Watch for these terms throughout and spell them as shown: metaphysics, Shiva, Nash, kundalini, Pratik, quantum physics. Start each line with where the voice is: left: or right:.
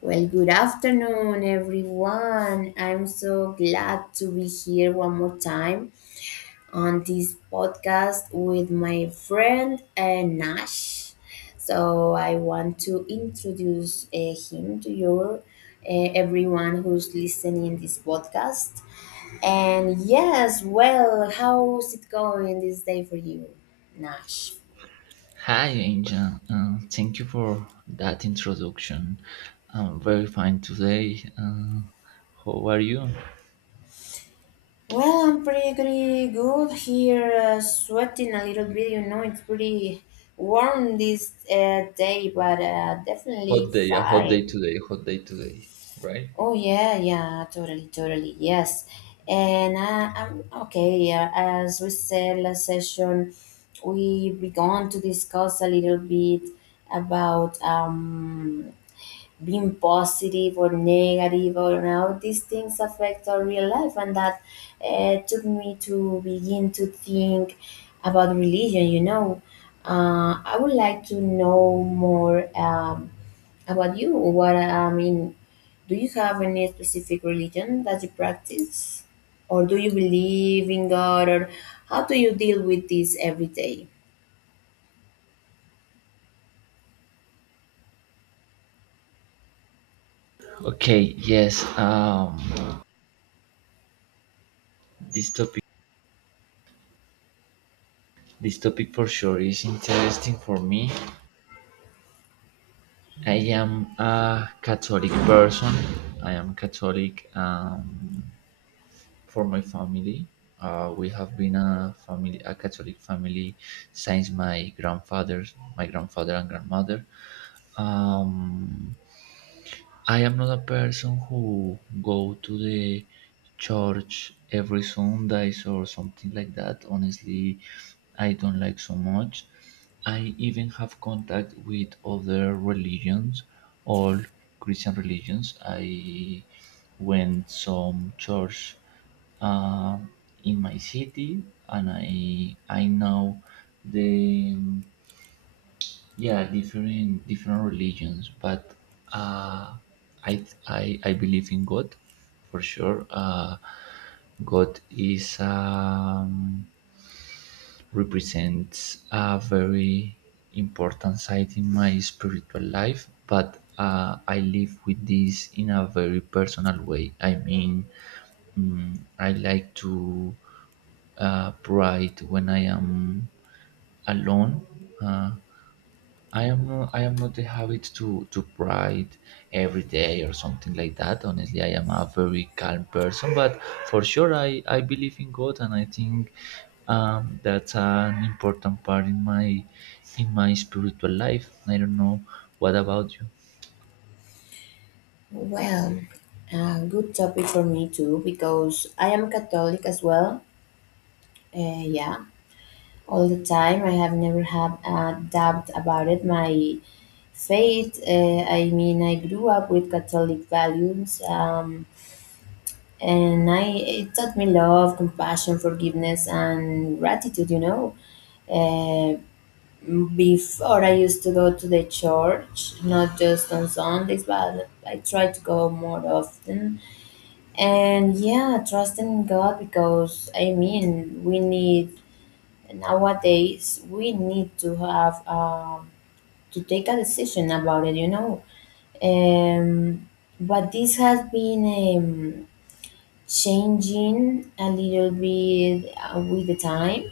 left: Well, good afternoon, everyone. I'm so glad to be here one more time on this podcast with my friend Nash. So, I want to introduce him to your everyone who's listening this podcast. And yes, well, how's it going this day for you, Nash?
right: Hi, Angel. Thank you for that introduction. I'm very fine today. How are you?
left: Well, I'm pretty good here, sweating a little bit. You know, it's pretty warm this day, but definitely
right: Hot day, a
left: fine.
right: hot day today, right?
left: Oh yeah, yeah, totally, totally, yes. And I'm okay. Yeah, as we said last session, we began to discuss a little bit about being positive or negative, or how these things affect our real life. And that took me to begin to think about religion, you know. I would like to know more about you. What I mean, do you have any specific religion that you practice, or do you believe in God, or how do you deal with this every day?
right: Okay. Yes. This topic. This topic for sure is interesting for me. I am a Catholic person. I am Catholic. For my family. We have been a family, a Catholic family, since my grandfather and grandmother. Um, I am not a person who go to the church every Sundays or something like that. Honestly, I don't like so much. I even have contact with other religions, all Christian religions. I went some church um in my city, and I know the, yeah, different religions, but uh I believe in God for sure. God is represents a very important side in my spiritual life, but I live with this in a very personal way. I mean, I like to pride when I am alone. uh, I am not the habit to write every day or something like that. Honestly, I am a very calm person, but for sure, I believe in God, and I think that's an important part in my spiritual life. I don't know what about you.
left: Well, a good topic for me too, because I am Catholic as well. Yeah, all the time. I have never had a doubt about it. My faith. I mean, I grew up with Catholic values, and I, it taught me love, compassion, forgiveness, and gratitude. You know, uh, before I used to go to the church, not just on Sundays, but I tried to go more often. And yeah, trust in God, because I mean, we need, nowadays we need to have to take a decision about it, you know. Um, but this has been changing a little bit with the time,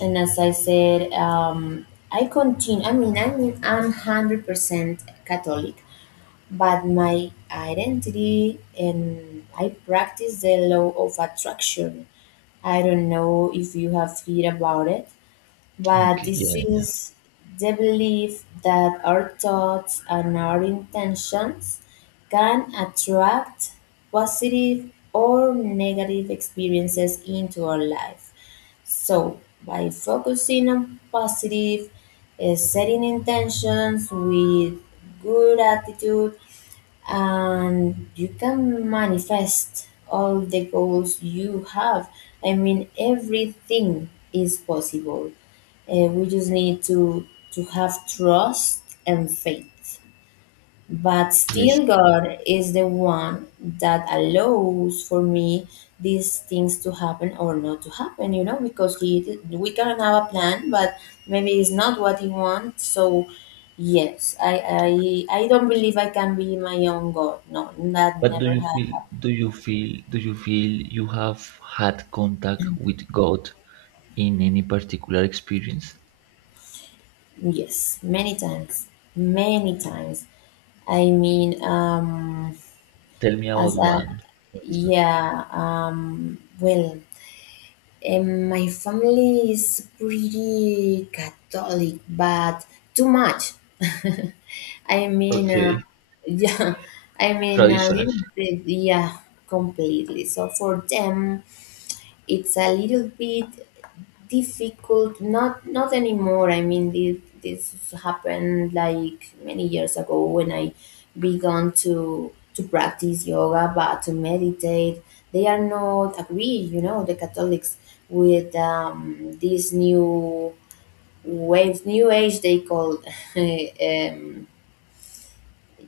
left: and as I said, I continue. I mean, I'm 100% Catholic, but my identity, and I practice the law of attraction. I don't know if you have heard about it, but
right: Okay,
left: this
right: yeah, yeah,
left: is the belief that our thoughts and our intentions can attract positive or negative experiences into our life. So, by focusing on positive, setting intentions with good attitude, and you can manifest all the goals you have. I mean, everything is possible. We just need to have trust and faith. But
right: yes.
left: still, God is the one that allows, for me, these things to happen or not to happen, you know, because he, we can have a plan, but maybe it's not what he wants. So, yes, I don't believe I can be my own God. No, that
right: But do
left: never
right: you feel
left: happened.
right: do you feel you have had contact with God in any particular experience?
left: Yes, many times, many times. I mean,
right: Tell me
left: as
right: about
left: a,
right: one, for instance.
left: yeah, well, and my family is pretty Catholic, but too much. I mean,
right: Okay.
left: yeah, I mean a
right: Traditional.
left: little bit, yeah, completely. So for them, it's a little bit difficult. Not anymore, I mean, this happened like many years ago, when I began to practice yoga, but to meditate. They are not agree, you know, the Catholics, with this new wave, new age they call, um,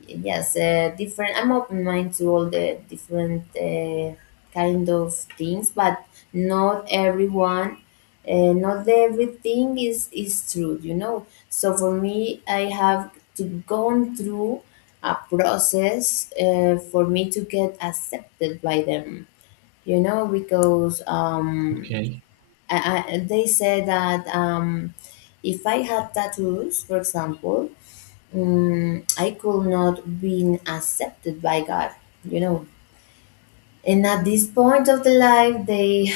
left: yes. Different, I'm open mind to all the different kind of things, but not everyone, not everything is true, you know. So for me, I have to gone through a process for me to get accepted by them, you know, because
right: Okay.
left: I, they say that if I had tattoos, for example, Mm, I could not be accepted by God, you know. And at this point of the life, they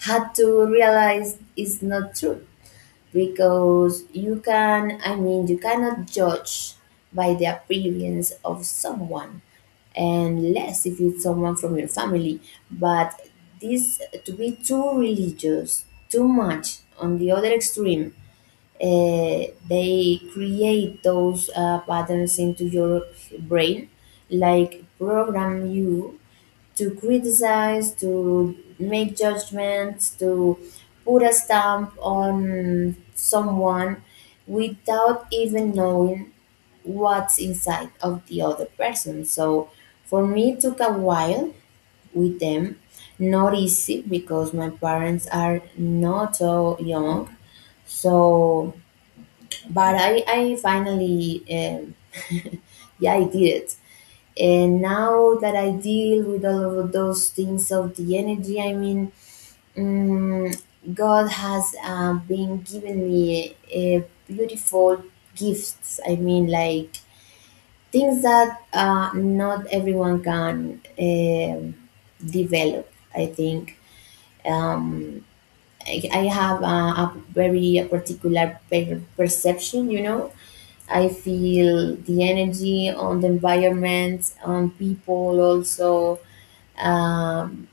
left: had to realize it's not true, because you can, I mean, you cannot judge by the appearance of someone, and less if it's someone from your family. But this, to be too religious, too much on the other extreme, uh, they create those patterns into your brain, like program you to criticize, to make judgments, to put a stamp on someone without even knowing what's inside of the other person. So for me, it took a while with them. Not easy because my parents are not so young. So but I finally, yeah, I did it. And now that I deal with all of those things of the energy, I mean, um, God has been giving me a beautiful gifts. I mean, like things that not everyone can develop. I think um, I have a very perception, you know. I feel the energy on the environment, on people also. Um,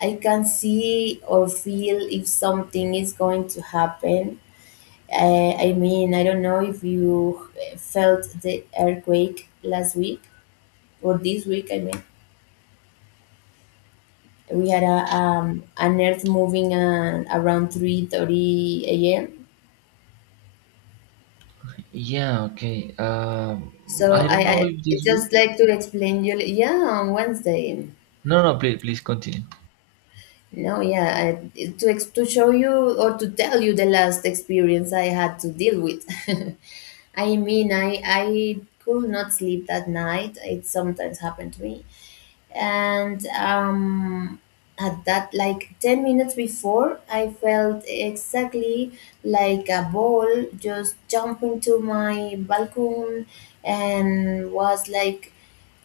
left: I can see or feel if something is going to happen. I mean, I don't know if you felt the earthquake last week or this week. I mean, we had a an earth moving around 3:30 a.m.
right: Yeah, okay.
left: So
right: I don't know
left: I,
right: if
left: I
right: this
left: just
right: week.
left: like to explain you. Yeah, on Wednesday.
right: No, no, please, please continue.
left: No, yeah, I, to show you or to tell you the last experience I had to deal with. I mean, I could not sleep that night. It sometimes happened to me, and at that, like 10 minutes before, I felt exactly like a ball just jumping to my balcony, and was like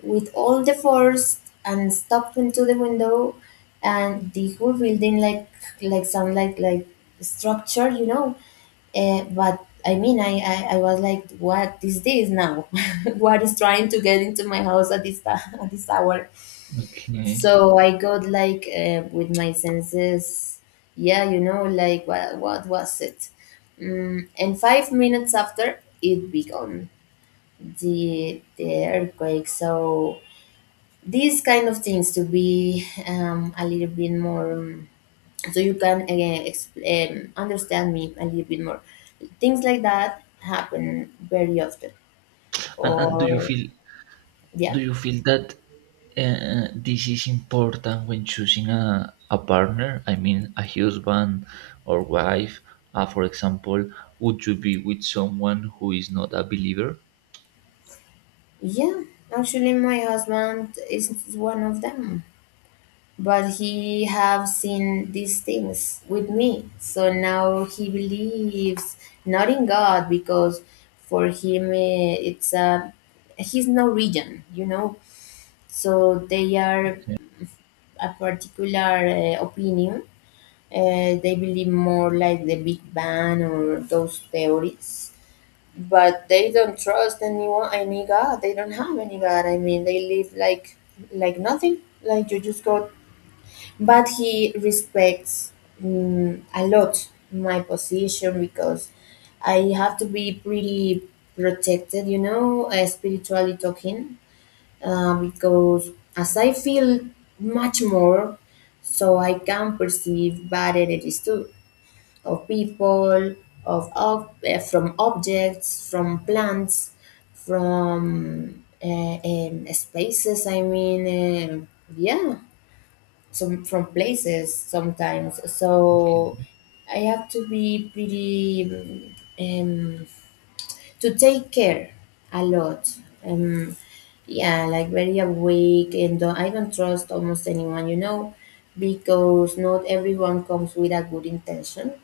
left: with all the force, and stepped into the window, and the whole building like some like structure, you know. But I mean, I, I was like, what is this now? What is trying to get into my house at this at this hour?
right: Okay.
left: So I got like with my senses, yeah, you know, like what was it? Mm, and 5 minutes after, it began, the earthquake. So these kind of things, to be a little bit more, so you can again understand me a little bit more. Things like that happen very often,
right: And do you
left: or
right: feel
left: yeah.
right: that this is important when choosing a partner? I mean, a husband or wife. For example, would you be with someone who is not a believer?
left: Yeah, actually, my husband is one of them, but he have seen these things with me, so now he believes. Not in God, because for him, it's a, he's Norwegian, you know, so they are a particular opinion. They believe more like the Big Bang or those theories, but they don't trust anyone. I mean, God, they don't have any God. I mean, they live like nothing. Like you just go. But he respects, mm, a lot my position, because I have to be pretty protected, you know, spiritually talking, because as I feel much more, so I can perceive bad energies too, of people, from objects, from plants, from spaces. I mean, um yeah, some from places sometimes.
right: Okay.
left: So I have to be pretty. To take care a lot. Um, yeah, like very awake, and don't, I don't trust almost anyone, you know, because not everyone comes with a good intention.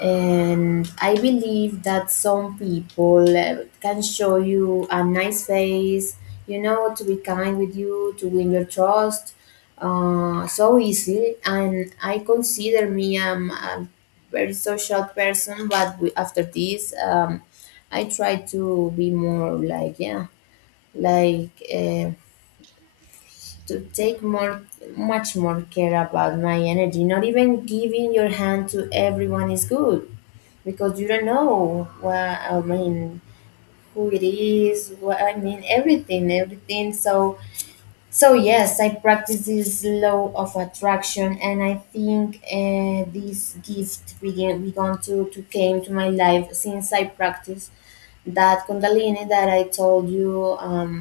left: And I believe that some people can show you a nice face, you know, to be kind with you, to win your trust, so easy. And I consider me a very social person, but we, after this, I try to be more like, yeah, like. To take more, much more care about my energy. Not even giving your hand to everyone is good, because you don't know, what I mean, who it is, what I mean, everything, everything. So, so yes, I practice this law of attraction. And I think this gift began to came to my life since I practice that kundalini that I told you. um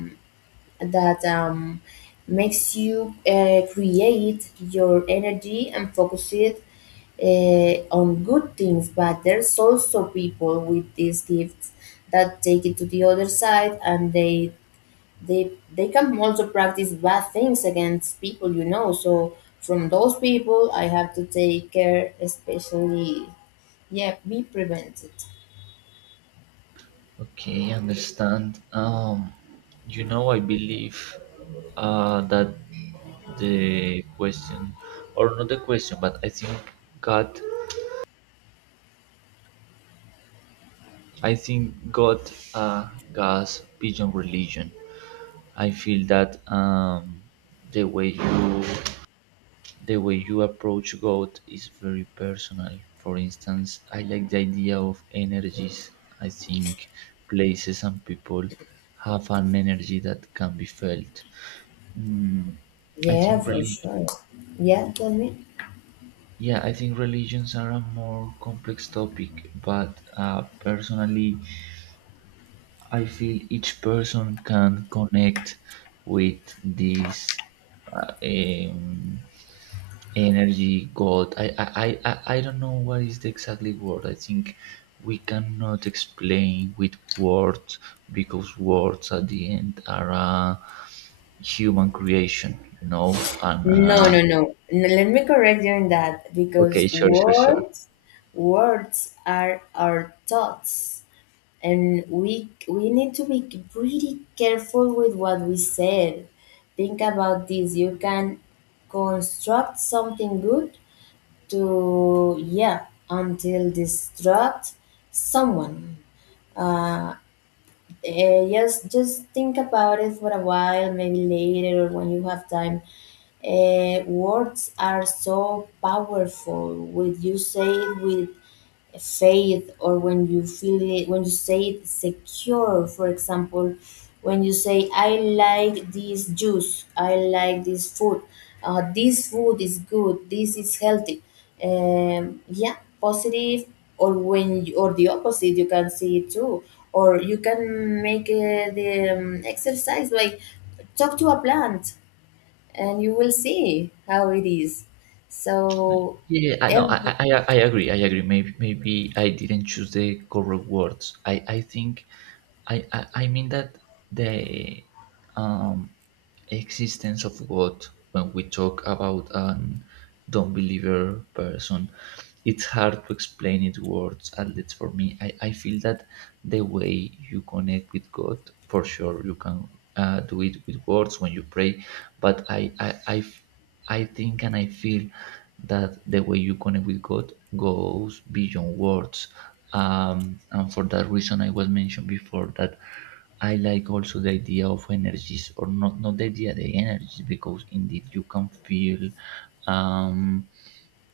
left: that makes you create your energy and focus it on good things. But there's also people with these gifts that take it to the other side, and they, they can also practice bad things against people, you know. So from those people, I have to take care, especially yeah, be prevented.
right: Okay, understand. I believe that the question, or not the question, but I think God, I think God, God's pigeon religion. I feel that the way you, the way you approach God is very personal. For instance, I like the idea of energies. I think places and people have an energy that can be felt. Mm, I
left: Yeah,
right: think
left: for
right: religion.
left: sure. Yeah, tell me.
right: Yeah, I think religions are a more complex topic, but personally, I feel each person can connect with this uh, um, energy God. I don't know what is the exactly word. I think we cannot explain with words because words at the end are a human creation. And
left: No, no, no. Let me correct you in that,
right: Okay,
left: because
right: sure, sure, sure.
left: words, words are our thoughts, and we need to be pretty careful with what we said. Think about this. You can construct something good to, yeah, until destruct someone. Uh, just think about it for a while, maybe later or when you have time. Words are so powerful. Would you say it with, say it, or when you feel it, when you say it secure, for example, when you say, I like this juice, I like this food, this food is good, this is healthy, yeah, positive, or when you, or the opposite, you can see it too. Or you can make the exercise, like talk to a plant, and you will see how it is. So
right: Yeah, yeah, I know.
left: every,
right: I agree. I agree. Maybe, maybe I didn't choose the correct words. I think I mean that the um, existence of God, when we talk about an don't believer person, it's hard to explain it words, at least for me. I feel that the way you connect with God, for sure, you can do it with words when you pray, but I think and I feel that the way you connect with God goes beyond words. And for that reason, I was mentioned before that I like also the idea of energies, or not, not the idea, the energies, because indeed you can feel um,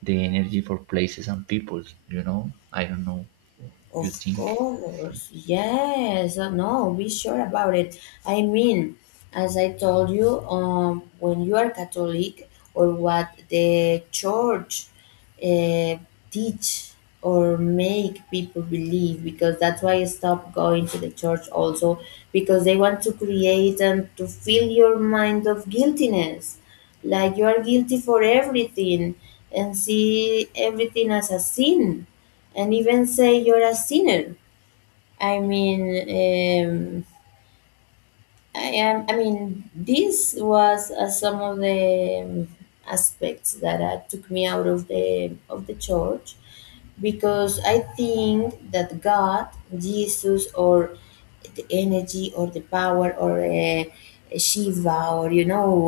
right: the energy for places and people, you know? I don't know. You
left: of
right: think?
left: course, yes, no, be sure about it. I mean, as I told you, when you are Catholic, or what the church uh, teach, or make people believe, because that's why I stopped going to the church also, because they want to create and to fill your mind of guiltiness. Like you are guilty for everything, and see everything as a sin, and even say you're a sinner. I mean, um, I am. I mean, this was some of the aspects that took me out of the church because I think that God, Jesus, or the energy, or the power, or Shiva, or you know,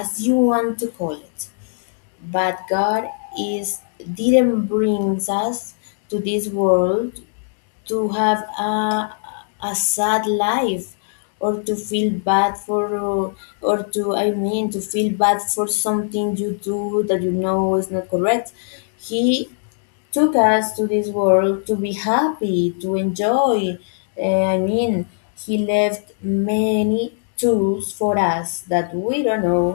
left: as you want to call it, but God is didn't brings us to this world to have a sad life or to feel bad for, or to to feel bad for something you do that you know is not correct. He took us to this world to be happy, to enjoy. I mean he left many tools for us that we don't know,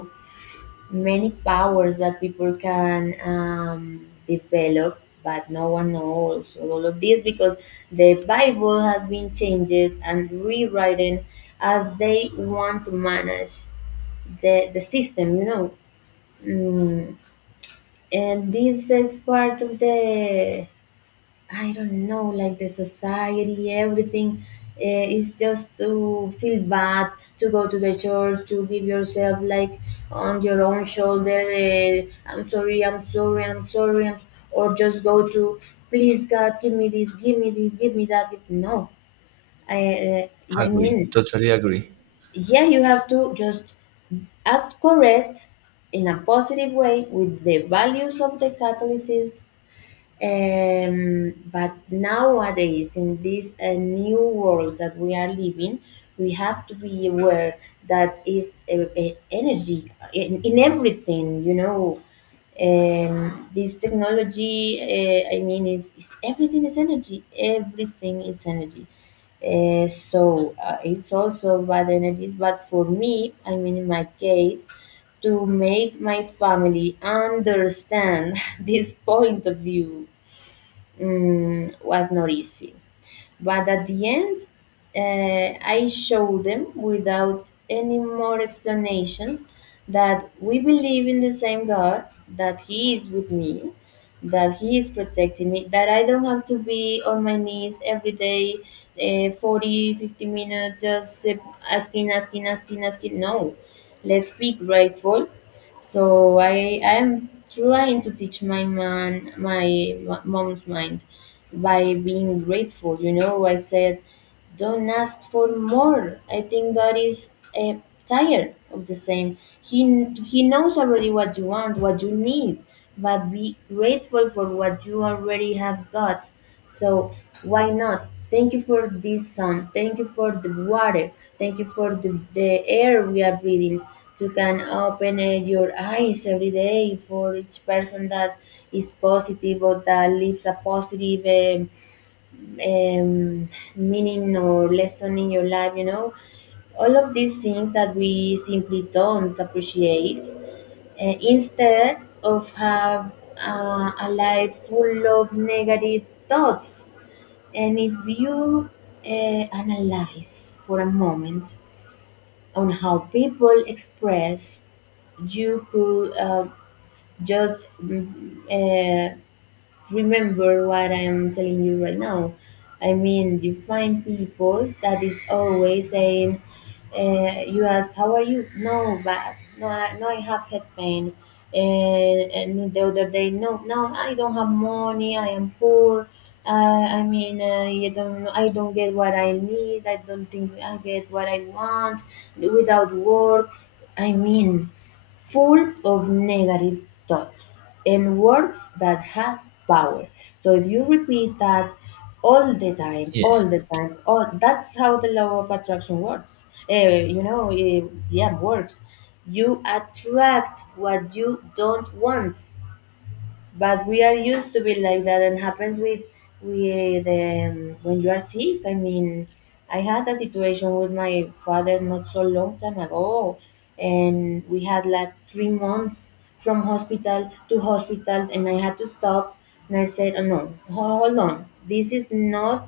left: many powers that people can develop, but no one knows all of this because the Bible has been changed and rewritten as they want to manage the system, you know. mm. And this is part of the, I don't know, like the society, everything, is just to feel bad, to go to the church, to give yourself like on your own shoulder. I'm sorry, I'm sorry, I'm sorry, I'm, or just go to, please God, give me this, give me this, give me that. No, I, I
right: Agree.
left: mean,
right: Totally agree.
left: yeah, you have to just act correct in a positive way with the values of the Catholicism. But nowadays, in this new world that we are living, we have to be aware that is energy in everything. You know, this technology. I mean, is everything is energy. Everything is energy. So it's also bad energies. But for me, I mean, in my case, to make my family understand this point of view was not easy. But at the end, I showed them without any more explanations that we believe in the same God, that He is with me, that He is protecting me, that I don't have to be on my knees every day, 40, 50 minutes, just asking, asking, asking, asking. No, let's be grateful. So I am trying to teach my mom's mind by being grateful. You know, I said, don't ask for more. I think God is uh, tired of the same. He knows already what you want, what you need, but be grateful for what you already have got. So why not? Thank you for this sun. Thank you for the water. Thank you for the air we are breathing. You can open your eyes every day for each person that is positive or that lives a positive um, meaning or lesson in your life, you know, all of these things that we simply don't appreciate. Instead of have a life full of negative thoughts, and if you analyze for a moment on how people express, you could just remember what I'm telling you right now. I mean, you find people that is always saying, you ask, how are you? No, bad. No, I have head pain. And the other day, no, no, I don't have money. I am poor. I mean, you don't, I don't get what I need. I don't think I get what I want without work. I mean, full of negative thoughts and words that has power. So if you repeat that all the time,
right: Yes.
left: all the time, all that's how the law of attraction works. You know, yeah, works. You attract what you don't want, but we are used to be like that, and happens with with when you are sick. I mean, I had a situation with my father not so long time ago, and we had like 3 months from hospital to hospital, and I had to stop. And I said, oh no, hold on, this is not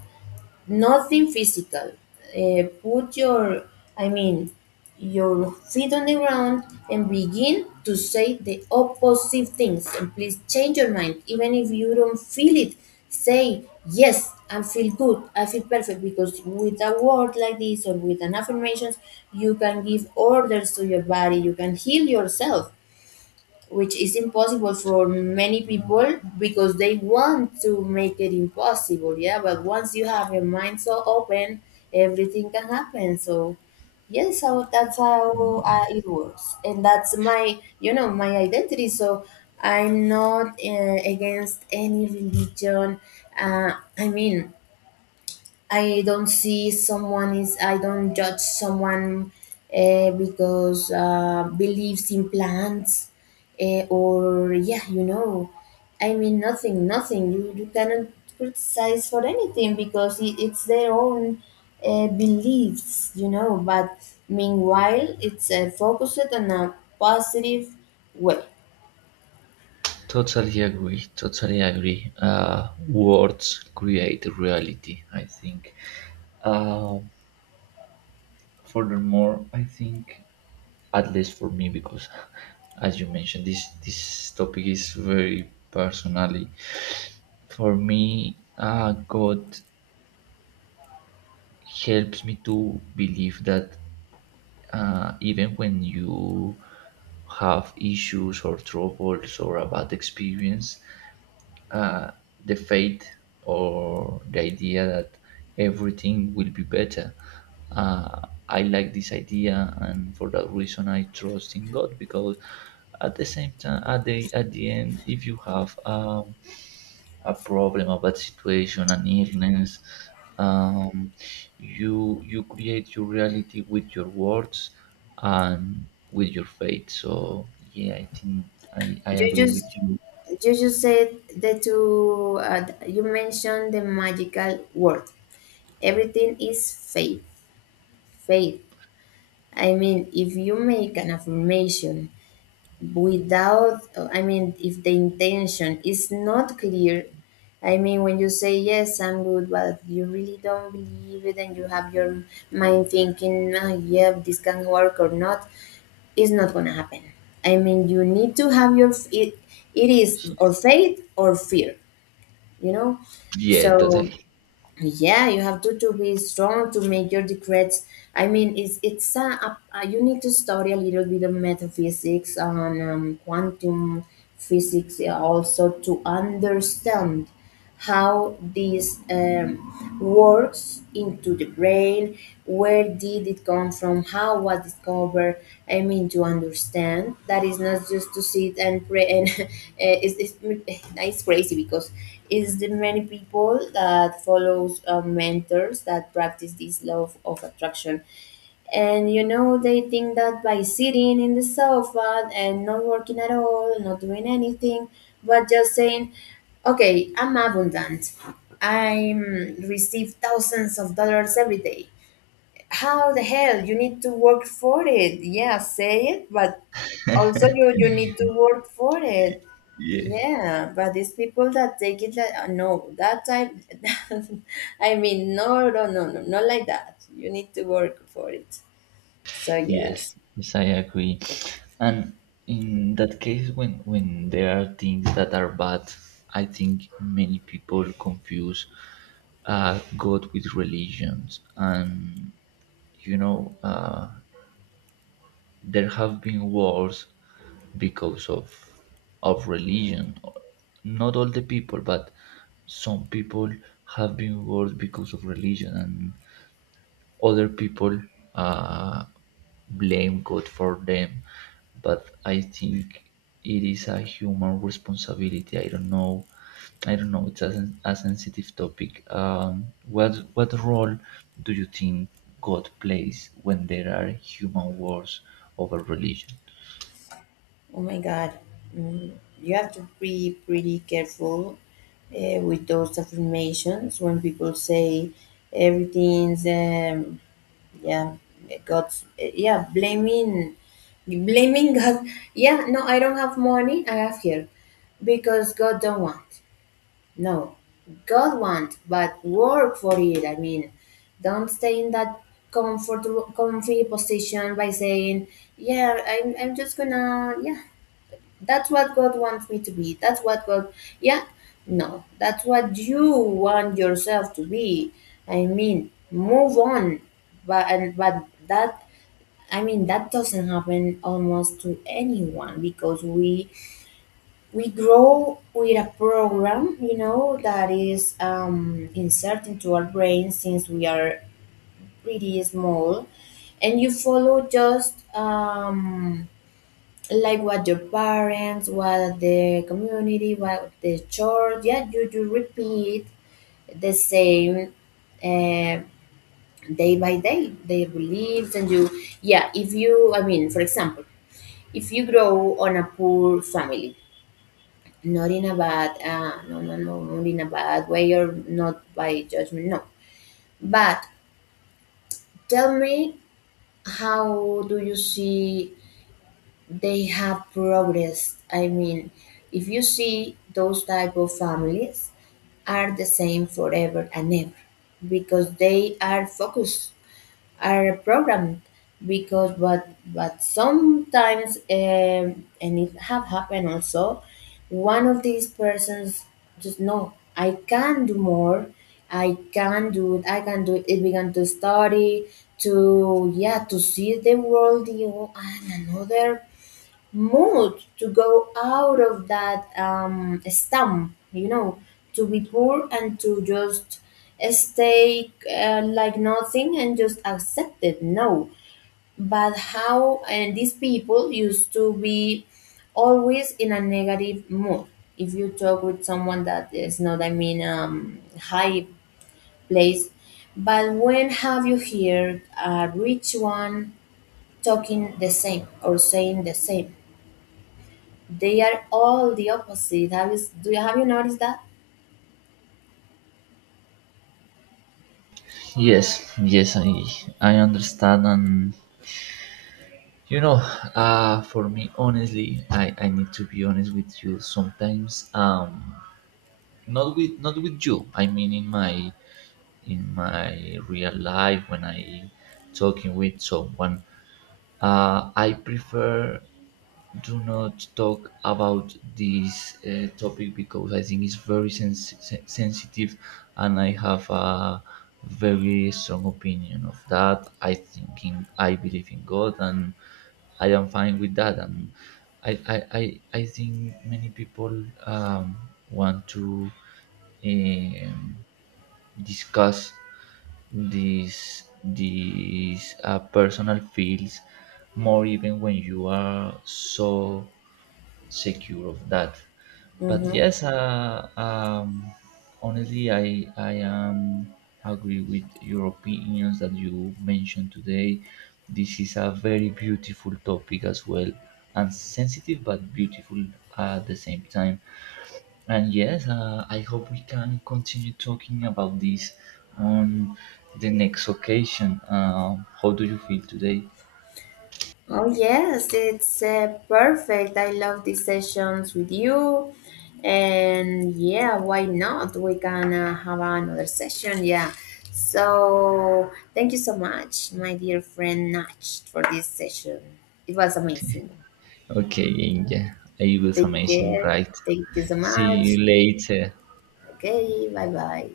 left: nothing physical. Put your, I mean, your feet on the ground and begin to say the opposite things. And please change your mind, even if you don't feel it. Say yes, I feel good, I feel perfect. Because with a word like this or with an affirmations, you can give orders to your body. You can heal yourself, which is impossible for many people because they want to make it impossible. Yeah, but once you have your mind so open, everything can happen. So yes, how, that's how it works, and that's my, you know, my identity. So I'm not against any religion, uh, I mean, I don't see someone is, I don't judge someone because believes in plants, or yeah, you know, I mean, nothing, you cannot criticize for anything, because it's their own beliefs, you know, but meanwhile it's focused on a positive way.
right: Totally agree. Totally agree. Words create reality, I think. Uh, furthermore, I think, at least for me, because as you mentioned, this topic is very personally. For me, God helps me to believe that even when you have issues or troubles or a bad experience, uh, the faith or the idea that everything will be better. Uh, I like this idea, and for that reason, I trust in God because at the same time, at the end, if you have a problem, a bad situation, an illness, um, you create your reality with your words and with your faith. So yeah, I think I
left: You
right: agree
left: just
right: with you.
left: You just said that to you mentioned the magical word. Everything is faith. Faith. I mean, if you make an affirmation without, I mean, if the intention is not clear, I mean, when you say, yes, I'm good, but you really don't believe it and you have your mind thinking, oh, yeah, this can work or not, it's not going to happen. I mean, you need to have your, it, it is, or
right: Yes.
left: faith or fear, you know?
right: Yeah,
left: So,
right: totally.
left: yeah, you have to be strong to make your decrees. I mean, it's you need to study a little bit of metaphysics and quantum physics also, to understand how this works into the brain, where did it come from, how was discovered. I mean, to understand that is not just to sit and pray and it's, it's nice crazy, because is the many people that follows mentors that practice this law of attraction, and you know they think that by sitting in the sofa and not working at all, not doing anything, but just saying, okay, I'm abundant, I receive thousands of dollars every day. How the hell? You need to work for it. Yeah, say it, but also you need to work for it.
right: Yeah.
left: Yeah, but these people that take it like no, that type. I mean, no, no, no, no, not like that. You need to work for it. So
right: Yes,
left: yes.
right: yes, I agree. And in that case, when there are things that are bad, I think many people confuse God with religions, and you know uh, there have been wars because of religion. Not all the people, but some people have been wars because of religion, and other people uh, blame God for them, but I think it is a human responsibility. I don't know. I don't know. It's a sensitive topic. What role do you think God plays when there are human wars over religion?
left: Oh my God, mm, you have to be pretty careful with those affirmations when people say everything's yeah, God's yeah, blaming, blaming God. Yeah, no, I don't have money. I have here because God don't want. No, God want, but work for it. I mean, don't stay in that comfortable, comfy position by saying, "Yeah, I'm just gonna, yeah, that's what God wants me to be. That's what God, yeah, no, that's what you want yourself to be. I mean, move on, but that, I mean, that doesn't happen almost to anyone, because we grow with a program, you know, that is inserted into our brain since we are pretty small, and you follow just like what your parents, what the community, what the church. Yeah, you do repeat the same. Uh, Day by day their beliefs, and you, yeah, if you, I mean, for example, if you grow on a poor family, not in a bad no, no, no, not in a bad way or not by judgment, no, but tell me, how do you see they have progressed? I mean, if you see those type of families are the same forever and ever, because they are focused, are programmed, because what, but sometimes and it have happened also, one of these persons just, no, I can do more, I can do it, I can do it, it began to study, to, yeah, to see the world, you know, and another mood to go out of that slump, you know, to be poor and to just stay like nothing and just accept it. No, but how, and these people used to be always in a negative mood. If you talk with someone that is not, I mean, high place, but when have you heard a rich one talking the same or saying the same? They are all the opposite. Have you noticed that?
right: Yes, yes, I understand, and you know, for me, honestly, I need to be honest with you. Sometimes, not with you, I mean, in my real life when I talking with someone, I prefer do not talk about this topic because I think it's very sensitive, and I have a very strong opinion of that. I believe in God, and I am fine with that. And I think many people want to um, discuss these personal feels more even when you are so secure of that. But
left: Mm-hmm.
right: yes, honestly, I am agree with your opinions that you mentioned today. This is a very beautiful topic as well, and sensitive but beautiful at the same time. And yes, I hope we can continue talking about this on the next occasion. How do you feel today?
left: Oh yes, it's perfect. I love these sessions with you, and yeah, why not? We can have another session. Yeah. So thank you so much, my dear friend Nach, for this session. It was amazing.
right: Okay, yeah, I was
left: Take
right: amazing,
left: care.
right: right?
left: Thank you so
right: See you
left: much.
right: later.
left: Okay. Bye bye.